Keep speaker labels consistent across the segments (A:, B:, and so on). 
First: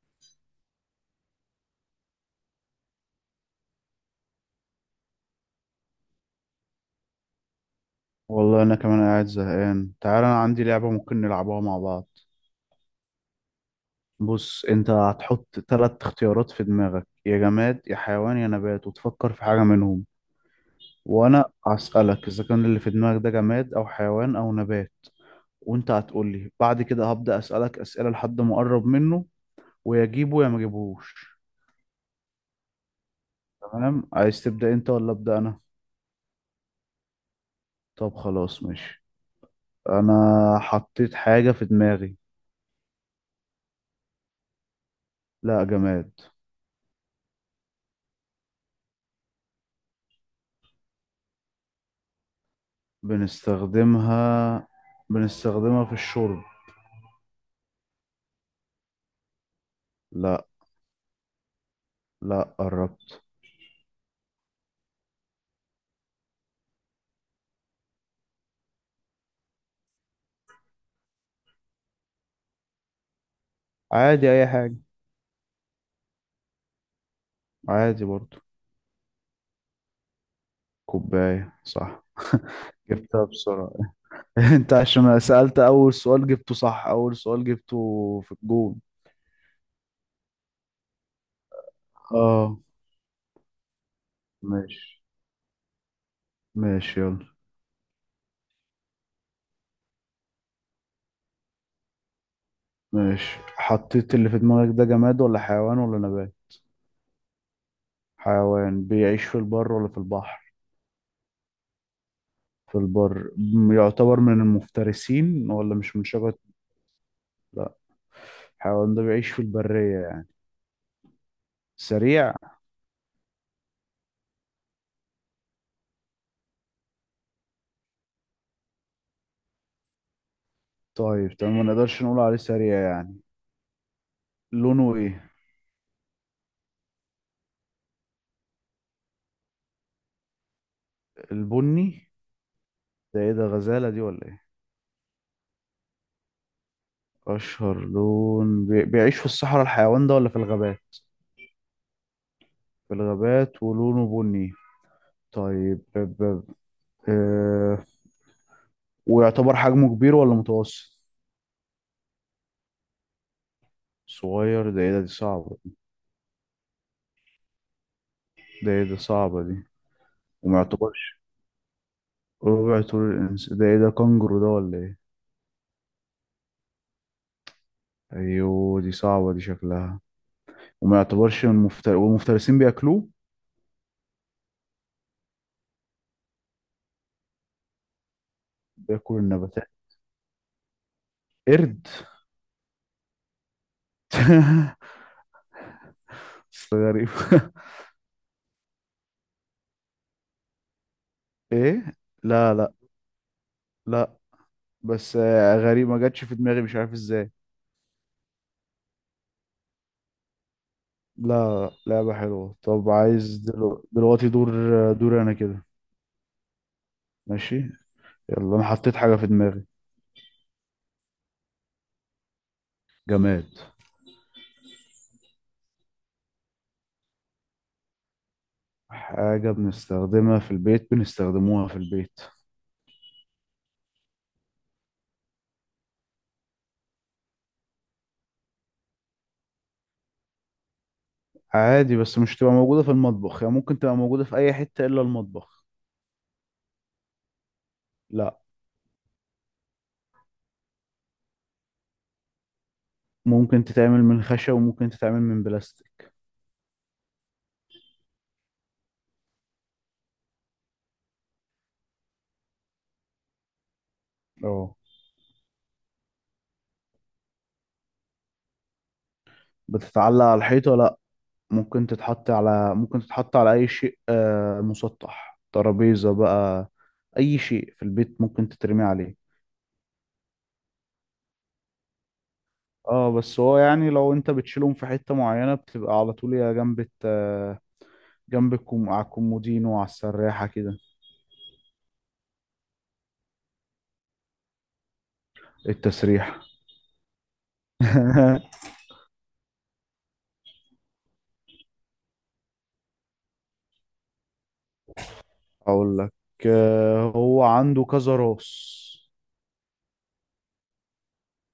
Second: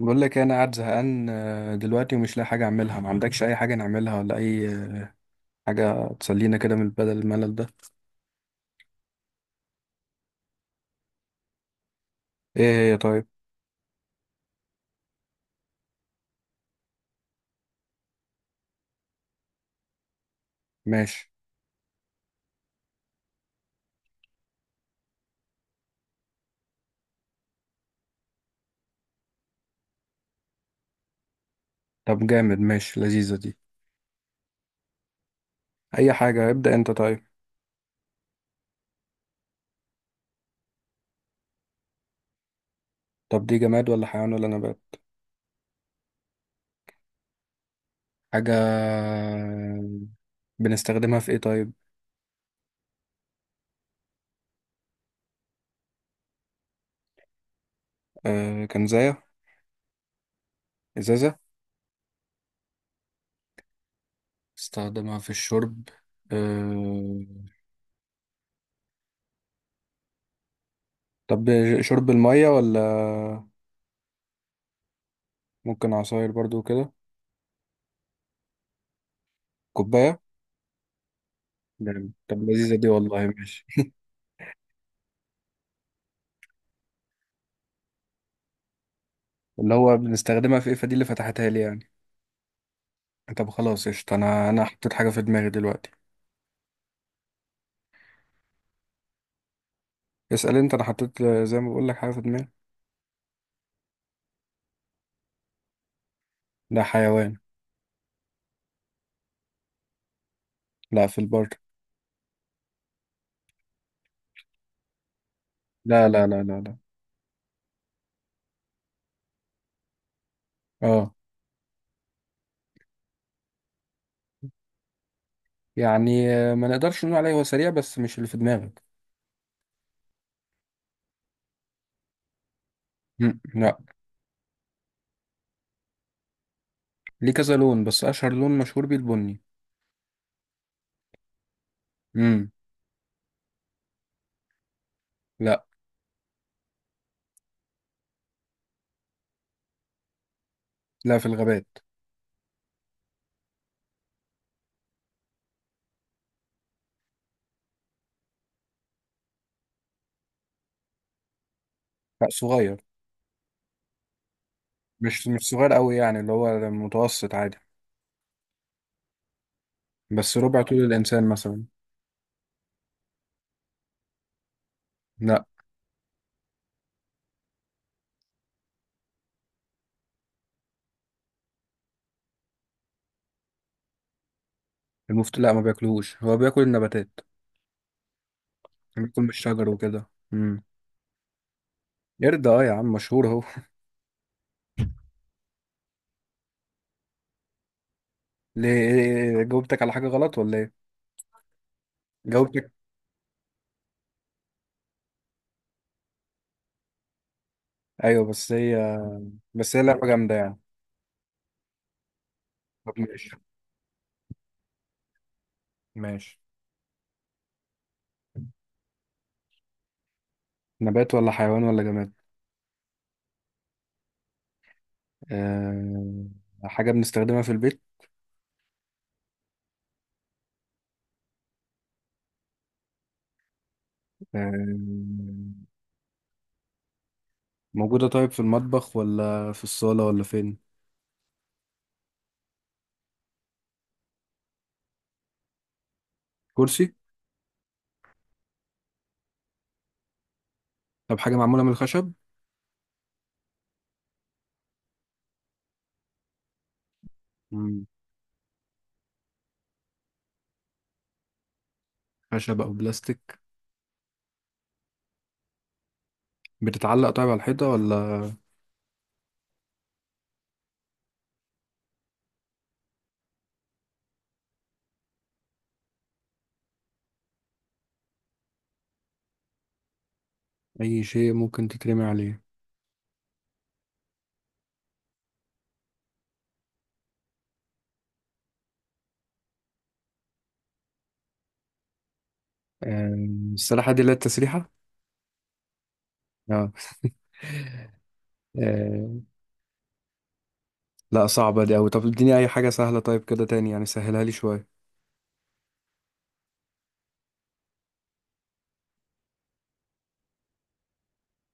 A: بقول لك إيه، انا قاعد زهقان دلوقتي ومش لاقي حاجه اعملها. ما عندكش اي حاجه نعملها ولا اي حاجه تسلينا كده من بدل الملل ده؟
B: والله انا كمان قاعد زهقان. تعال، انا عندي لعبة ممكن نلعبها مع بعض.
A: ايه هي طيب؟
B: بص، انت هتحط ثلاث اختيارات في دماغك: يا جماد يا حيوان يا نبات، وتفكر في حاجة منهم،
A: ماشي.
B: وانا هسألك اذا كان اللي في دماغك ده جماد او حيوان او نبات، وانت هتقول لي. بعد كده هبدأ اسألك اسئلة لحد ما اقرب منه، ويا جيبه يا ما جيبهوش.
A: طب جامد، ماشي، لذيذه دي.
B: تمام، عايز تبدأ انت ولا ابدأ انا؟
A: اي حاجه، ابدا انت طيب.
B: طب خلاص ماشي. انا حطيت حاجة في دماغي.
A: طب دي جماد ولا حيوان ولا نبات؟
B: لا، جماد.
A: حاجه. بنستخدمها في ايه طيب؟
B: بنستخدمها، بنستخدمها في الشرب.
A: آه، كنزايه؟
B: لا.
A: ازازه؟
B: لا، قربت.
A: استخدمها في الشرب. آه. طب شرب الميه ولا؟
B: عادي، اي حاجة.
A: ممكن عصاير برضو كده.
B: عادي برضو.
A: كوبايه.
B: كوباية، صح.
A: جامد. طب لذيذه دي
B: جبتها
A: والله، ماشي.
B: بسرعة. انت عشان سألت اول سؤال جبته صح، اول سؤال جبته في الجون.
A: اللي هو بنستخدمها في ايه، فدي اللي فتحتها لي يعني.
B: اه.
A: طب خلاص قشطة، انا حطيت
B: ماشي.
A: حاجة في دماغي دلوقتي.
B: يلا.
A: اسأل انت، انا حطيت زي ما بقول لك حاجة في دماغي.
B: ماشي، حطيت؟ اللي في دماغك ده جماد ولا حيوان ولا نبات؟
A: لا، حيوان.
B: حيوان بيعيش في البر ولا في البحر؟
A: لا، في البر.
B: في البر، يعتبر من المفترسين ولا مش من
A: لا، لا،
B: شجرة؟
A: لا، لا، لا.
B: لا. الحيوان ده بيعيش في البرية؟
A: اه.
B: سريع؟
A: يعني ما نقدرش نقول عليه هو سريع بس مش اللي في دماغك.
B: طيب تمام، ما نقدرش نقول عليه سريع يعني.
A: مم. لا.
B: لونه ايه؟
A: ليه كذا لون، بس اشهر لون مشهور بيه البني.
B: البني.
A: امم
B: ده ايه ده، غزالة دي ولا ايه؟
A: لا،
B: اشهر لون بيعيش في الصحراء الحيوان ده ولا في الغابات؟
A: لا، في الغابات.
B: في الغابات ولونه بني. طيب آه... ويعتبر حجمه كبير ولا متوسط؟
A: لا، صغير.
B: صغير؟ ده ايه ده، دي
A: مش
B: صعبة.
A: صغير قوي، يعني اللي هو متوسط عادي.
B: ده ايه ده، صعبة دي.
A: بس
B: وما
A: ربع طول
B: يعتبرش
A: الانسان مثلا.
B: ربع طول ده ايه ده، كانجرو ده ولا ايه؟
A: لا.
B: ايوه، دي صعبة دي شكلها. وما يعتبرش من والمفترسين بياكلوه؟
A: لا، ما بياكلهوش، هو بياكل النباتات.
B: بياكلوا
A: بيكون بالشجر
B: النباتات.
A: وكده.
B: قرد.
A: قرد، اه يا عم، مشهور اهو.
B: بس غريب.
A: ليه إيه، جاوبتك على حاجة غلط ولا ايه؟
B: ايه؟ لا
A: جاوبتك.
B: لا لا. بس غريب، ما جاتش في دماغي، مش عارف ازاي.
A: ايوه، بس هي. بس هي لعبة جامدة يعني.
B: لا، لعبة حلوة. طب
A: طب ماشي.
B: عايز دلوقتي دور؟ دور انا كده.
A: ماشي.
B: ماشي. يلا، انا حطيت حاجة في دماغي.
A: نبات ولا حيوان ولا جماد؟
B: جماد.
A: أه... حاجة بنستخدمها في البيت.
B: حاجة بنستخدمها في البيت، بنستخدموها في البيت.
A: أه... موجودة. طيب في المطبخ ولا في الصالة ولا فين؟
B: عادي، بس مش تبقى موجودة في المطبخ، يعني ممكن تبقى موجودة في اي حتة الا المطبخ.
A: كرسي؟
B: لا.
A: طب حاجة معمولة من الخشب؟
B: ممكن تتعمل من خشب وممكن تتعمل من بلاستيك.
A: مم. خشب أو بلاستيك.
B: اه.
A: بتتعلق طيب على الحيطة ولا؟
B: بتتعلق على الحيطة؟ لا. ممكن تتحط على أي شيء مسطح، ترابيزة بقى. أي شيء في البيت ممكن تترمي عليه.
A: أي شيء ممكن تترمي عليه.
B: اه، بس هو يعني لو انت بتشيلهم في حتة معينة، بتبقى على طول يا جنب جنب على الكومودينو وعلى السراحة كده.
A: أه... السلاحة دي اللي هي التسريحة؟
B: التسريح.
A: اه. آه، لا صعبة دي أوي، طب اديني أي حاجة سهلة طيب كده تاني، يعني سهلها لي شوية.
B: اقول لك، هو عنده كذا راس.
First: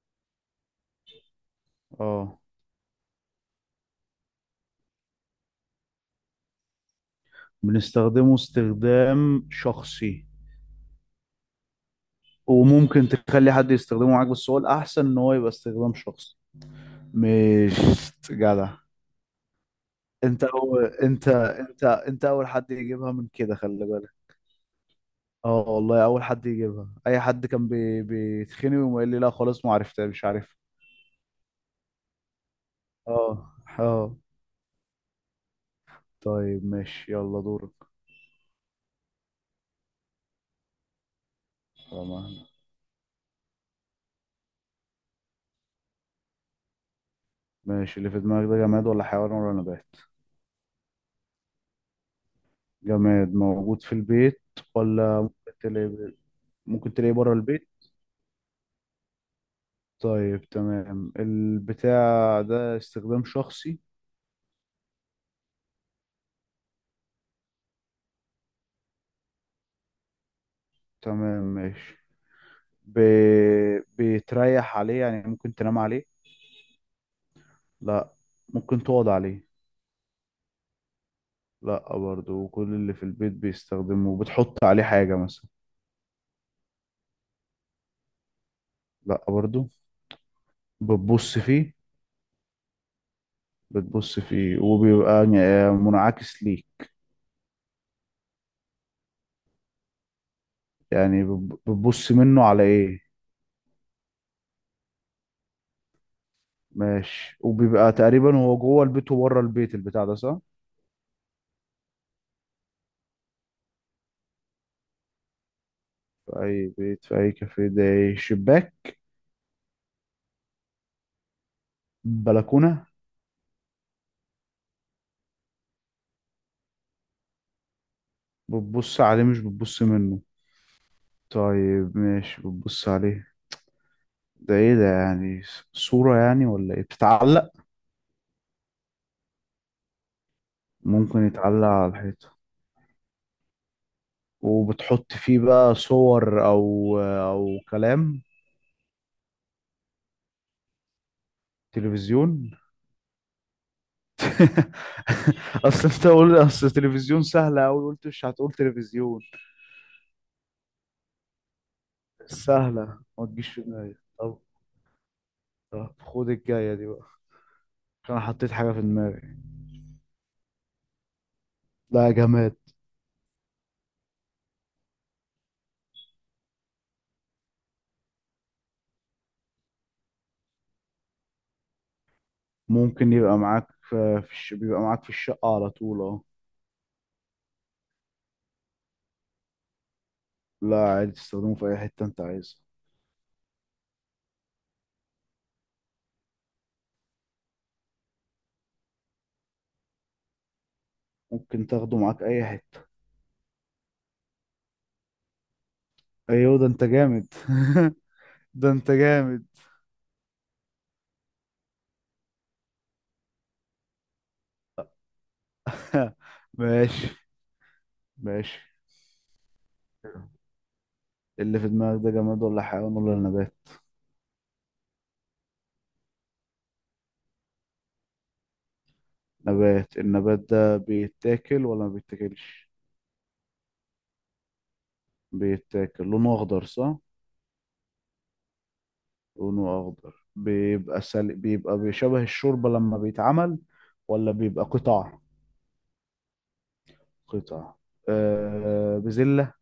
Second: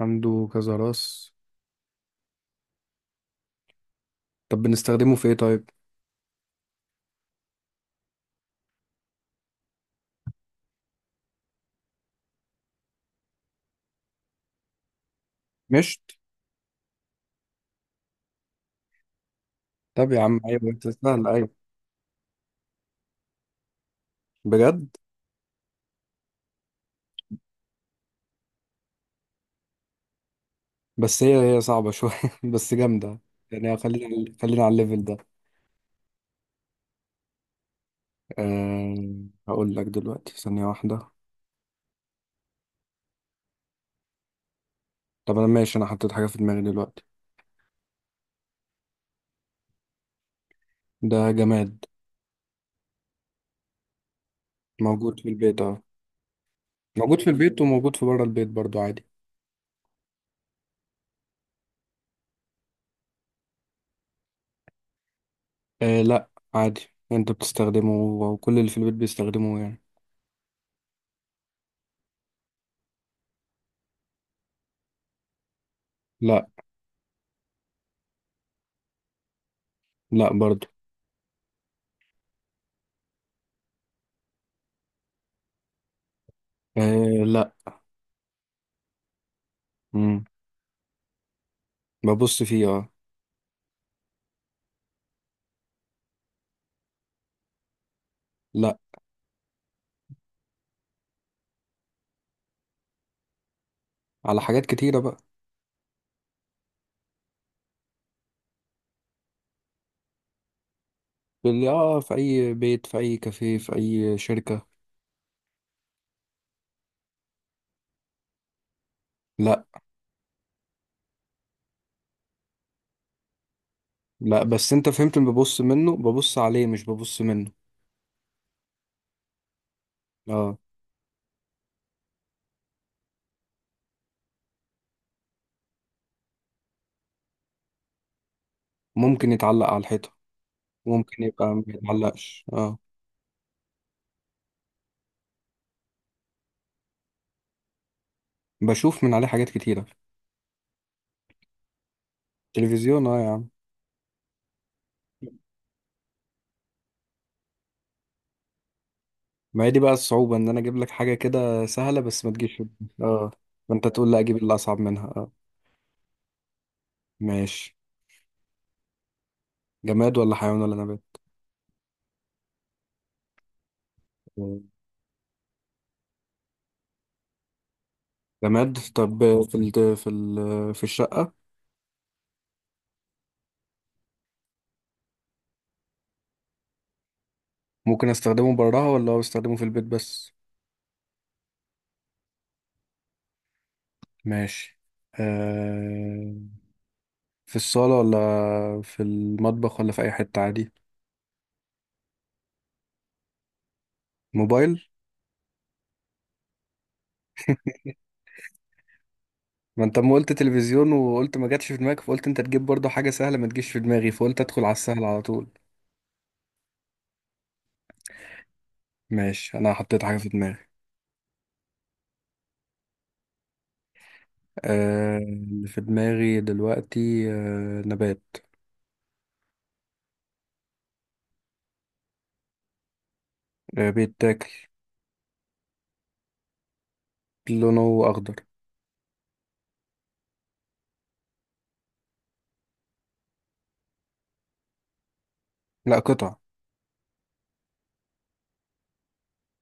A: عنده كذا راس؟
B: اه.
A: طب بنستخدمه في إيه طيب؟
B: بنستخدمه استخدام شخصي، وممكن تخلي حد يستخدمه معاك، بس هو الأحسن ان هو يبقى استخدام
A: مشت.
B: شخصي. مش جدع.
A: طب يا عم
B: انت
A: أيوة،
B: أول،
A: أنت
B: انت
A: سهلة، أيوة.
B: انت انت اول حد يجيبها من كده، خلي بالك.
A: بجد؟
B: اه والله، اول حد يجيبها. اي حد كان بيتخني ويقول لي لا خلاص ما عرفتها، مش عارف.
A: بس هي صعبة شوية. بس جامدة.
B: اه.
A: يعني
B: اه
A: خلينا على الليفل ده.
B: طيب ماشي، يلا دورك.
A: أه... هقول لك دلوقتي ثانية واحدة.
B: طبعا.
A: طب أنا ماشي، أنا حطيت حاجة في دماغي دلوقتي.
B: ماشي، اللي في دماغك ده جماد ولا حيوان ولا نبات؟
A: ده جماد
B: جماد موجود في البيت،
A: موجود
B: ولا
A: في
B: ممكن
A: البيت، أه.
B: تلاقيه؟ ممكن تلاقيه
A: موجود في
B: بره
A: البيت
B: البيت؟
A: وموجود في بره البيت برضو عادي.
B: طيب تمام، البتاع ده استخدام شخصي؟
A: أه لا، عادي. أنت بتستخدمه وكل اللي في البيت بيستخدموه يعني.
B: تمام ماشي. ب... بتريح عليه يعني، ممكن تنام عليه؟
A: لا.
B: لا. ممكن تقعد عليه؟
A: لا برضو.
B: لا برضه، وكل اللي في البيت بيستخدمه، بتحط عليه حاجة مثلا؟
A: آه لا.
B: لا برضه.
A: مم.
B: بتبص فيه؟
A: ببص فيه، اه.
B: بتبص فيه وبيبقى يعني منعكس ليك؟
A: لا.
B: يعني بتبص منه على ايه؟
A: على حاجات كتيرة بقى.
B: ماشي. وبيبقى تقريبا هو جوه البيت وبره البيت البتاع ده، صح؟
A: في اللي اه في اي بيت، في اي كافيه، في اي شركة.
B: في اي بيت في اي كافيه. ده إيه؟ شباك؟
A: لا.
B: بلكونة؟
A: لا، بس انت فهمت اللي ببص منه، ببص عليه مش ببص منه.
B: بتبص عليه مش بتبص منه؟
A: اه.
B: طيب ماشي، بتبص عليه. ده ايه ده يعني، صورة يعني ولا ايه، بتتعلق؟
A: ممكن يتعلق على الحيطة. ممكن
B: ممكن
A: يبقى ما
B: يتعلق على الحيطة.
A: يتعلقش، اه.
B: وبتحط فيه بقى صور او كلام؟
A: بشوف من عليه حاجات كتيرة.
B: تلفزيون.
A: تلفزيون، اه يا عم.
B: اصل انت قول، اصل تلفزيون سهلة اوي، قلت مش هتقول تلفزيون.
A: ما هي دي بقى الصعوبة، ان انا اجيب لك حاجة كده سهلة بس ما تجيش في بالك.
B: سهلة ما
A: اه.
B: تجيش في
A: فانت
B: دماغي،
A: تقول لا، اجيب
B: طب.
A: اللي اصعب منها، اه.
B: طب خد الجاية دي بقى،
A: ماشي.
B: عشان انا حطيت حاجة في دماغي.
A: جماد ولا حيوان ولا
B: لا، جماد.
A: نبات؟ جماد. طب في الشقة؟
B: ممكن يبقى معاك في بيبقى معاك في الشقة على طول، اه.
A: ممكن استخدمه براها، ولا هو استخدمه في البيت بس؟
B: لا عادي، تستخدمه في اي حتة انت عايزها.
A: ماشي. آه. في الصالة ولا في المطبخ ولا في أي حتة عادي؟
B: ممكن تاخده معاك اي حتة.
A: موبايل.
B: ايوه، ده انت جامد. ده انت جامد.
A: ما انت ما قلت تلفزيون وقلت ما جاتش في دماغك، فقلت انت تجيب برضه حاجة سهلة ما تجيش في دماغي، فقلت ادخل على السهل على طول.
B: ماشي. ماشي،
A: ماشي، انا حطيت حاجة في دماغي.
B: اللي في دماغك ده جماد ولا حيوان ولا نبات؟
A: اللي في دماغي دلوقتي نبات.
B: نبات. النبات ده بيتاكل ولا ما بيتاكلش؟
A: آه، بيتاكل.
B: بيتاكل. لونه اخضر، صح؟
A: لونه اخضر.
B: لونه اخضر بيبقى بيبقى بيشبه الشوربة لما بيتعمل، ولا بيبقى قطع؟
A: لا، قطع.
B: قطع. بزلة؟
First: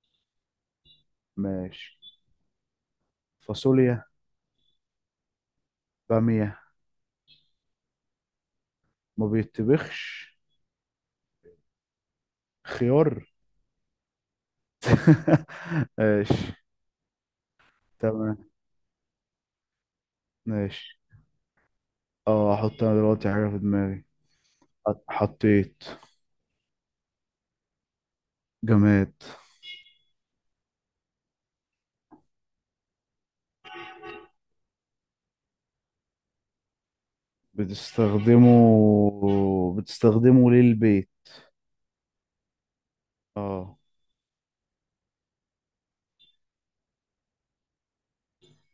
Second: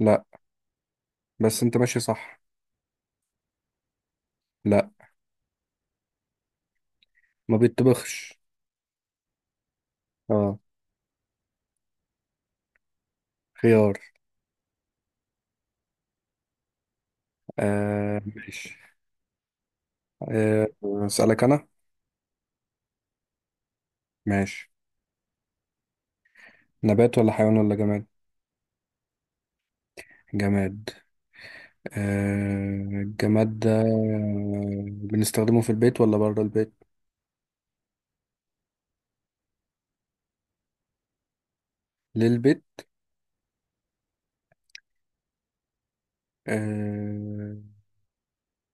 A: لا. بس انت
B: ماشي.
A: ماشي صح.
B: فاصوليا؟
A: لا.
B: بامية؟
A: ما بيتطبخش.
B: ما بيتبخش.
A: اه.
B: خيار.
A: خيار.
B: ماشي.
A: آه،
B: تمام.
A: ماشي. آه،
B: ماشي.
A: اسألك انا.
B: اه، احط انا دلوقتي حاجة في دماغي.
A: ماشي.
B: حطيت.
A: نبات ولا حيوان ولا جماد؟
B: جماد.
A: جماد. الجماد ده بنستخدمه في البيت ولا بره البيت؟
B: بتستخدمه، بتستخدمه للبيت.
A: للبيت.
B: اه.
A: آه.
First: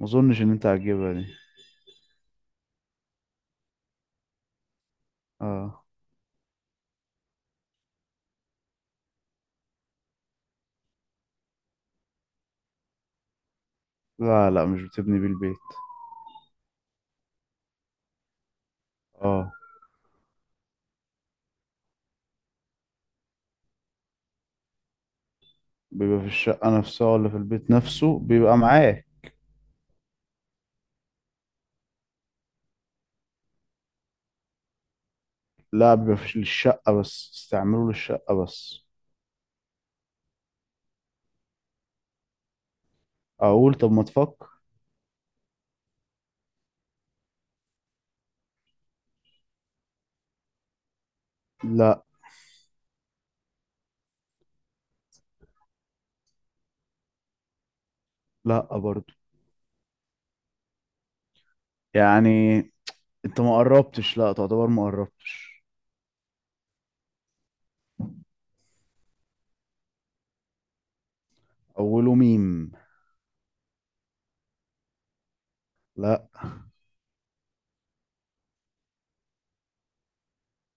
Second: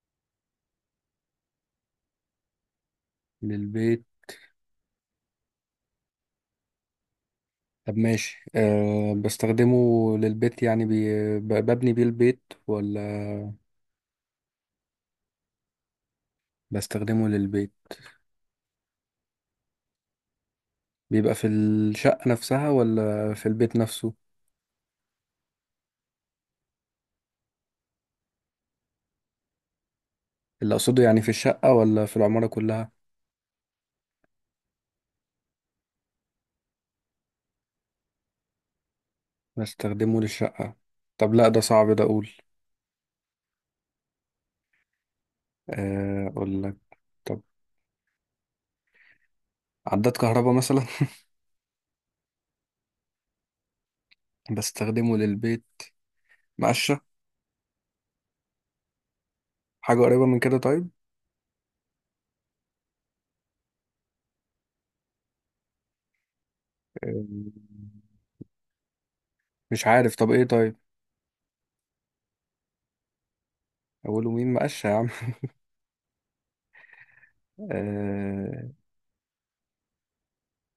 B: ما اظنش ان انت هتجيبها دي.
A: للبيت.
B: اه.
A: طب ماشي، بستخدمه للبيت يعني ببني بيه البيت ولا؟
B: لا لا، مش بتبني بيه البيت.
A: بستخدمه للبيت.
B: اه.
A: بيبقى في الشقة نفسها ولا في البيت نفسه؟
B: بيبقى في الشقة نفسها ولا في البيت نفسه؟ بيبقى معاك،
A: اللي أقصده يعني في الشقة ولا في العمارة كلها؟
B: لا بيبقى في الشقة بس، استعمله للشقة بس.
A: بستخدمه للشقة. طب لا، ده صعب ده، أقول.
B: اقول؟ طب ما تفكر.
A: أقول لك. طب، عداد كهرباء مثلا؟
B: لا.
A: بستخدمه للبيت. مقشة؟
B: لا برضو.
A: حاجة قريبة من كده طيب؟
B: يعني انت ما قربتش، لا تعتبر ما قربتش.
A: آه، مش عارف، طب إيه طيب؟
B: اوله ميم.
A: أقوله مين؟ مقشة يا عم.
B: لا.
A: آه،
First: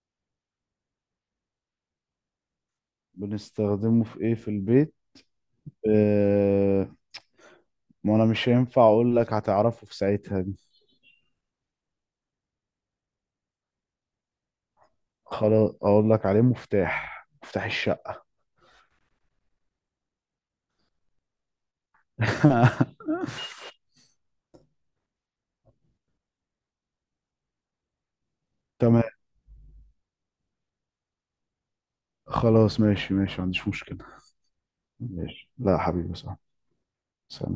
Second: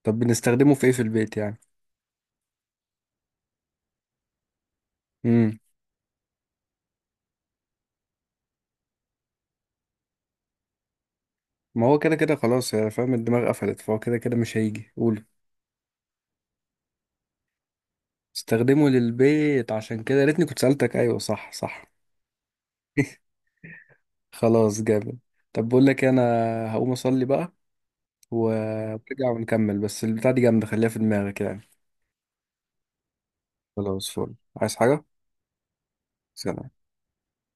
A: طب بنستخدمه في إيه في البيت يعني؟
B: بنستخدمه في ايه في البيت.
A: مم.
B: آه، ما انا مش هينفع اقول لك، هتعرفه في ساعتها دي.
A: ما هو كده كده خلاص يا فاهم، الدماغ قفلت، فهو كده كده مش هيجي، قوله.
B: خلاص اقول لك عليه، مفتاح، مفتاح الشقة.
A: استخدمه للبيت، عشان كده يا ريتني كنت سألتك. أيوه، صح، صح. خلاص جامد. طب بقول لك إيه، أنا هقوم أصلي بقى
B: تمام.
A: ونرجع ونكمل، بس البتاع دي جامدة، خليها في دماغك يعني.
B: خلاص ماشي، ماشي، ما عنديش مشكلة.
A: خلاص فل، عايز حاجة؟
B: ماشي، لا حبيبي، صح.
A: سلام.
B: سلام.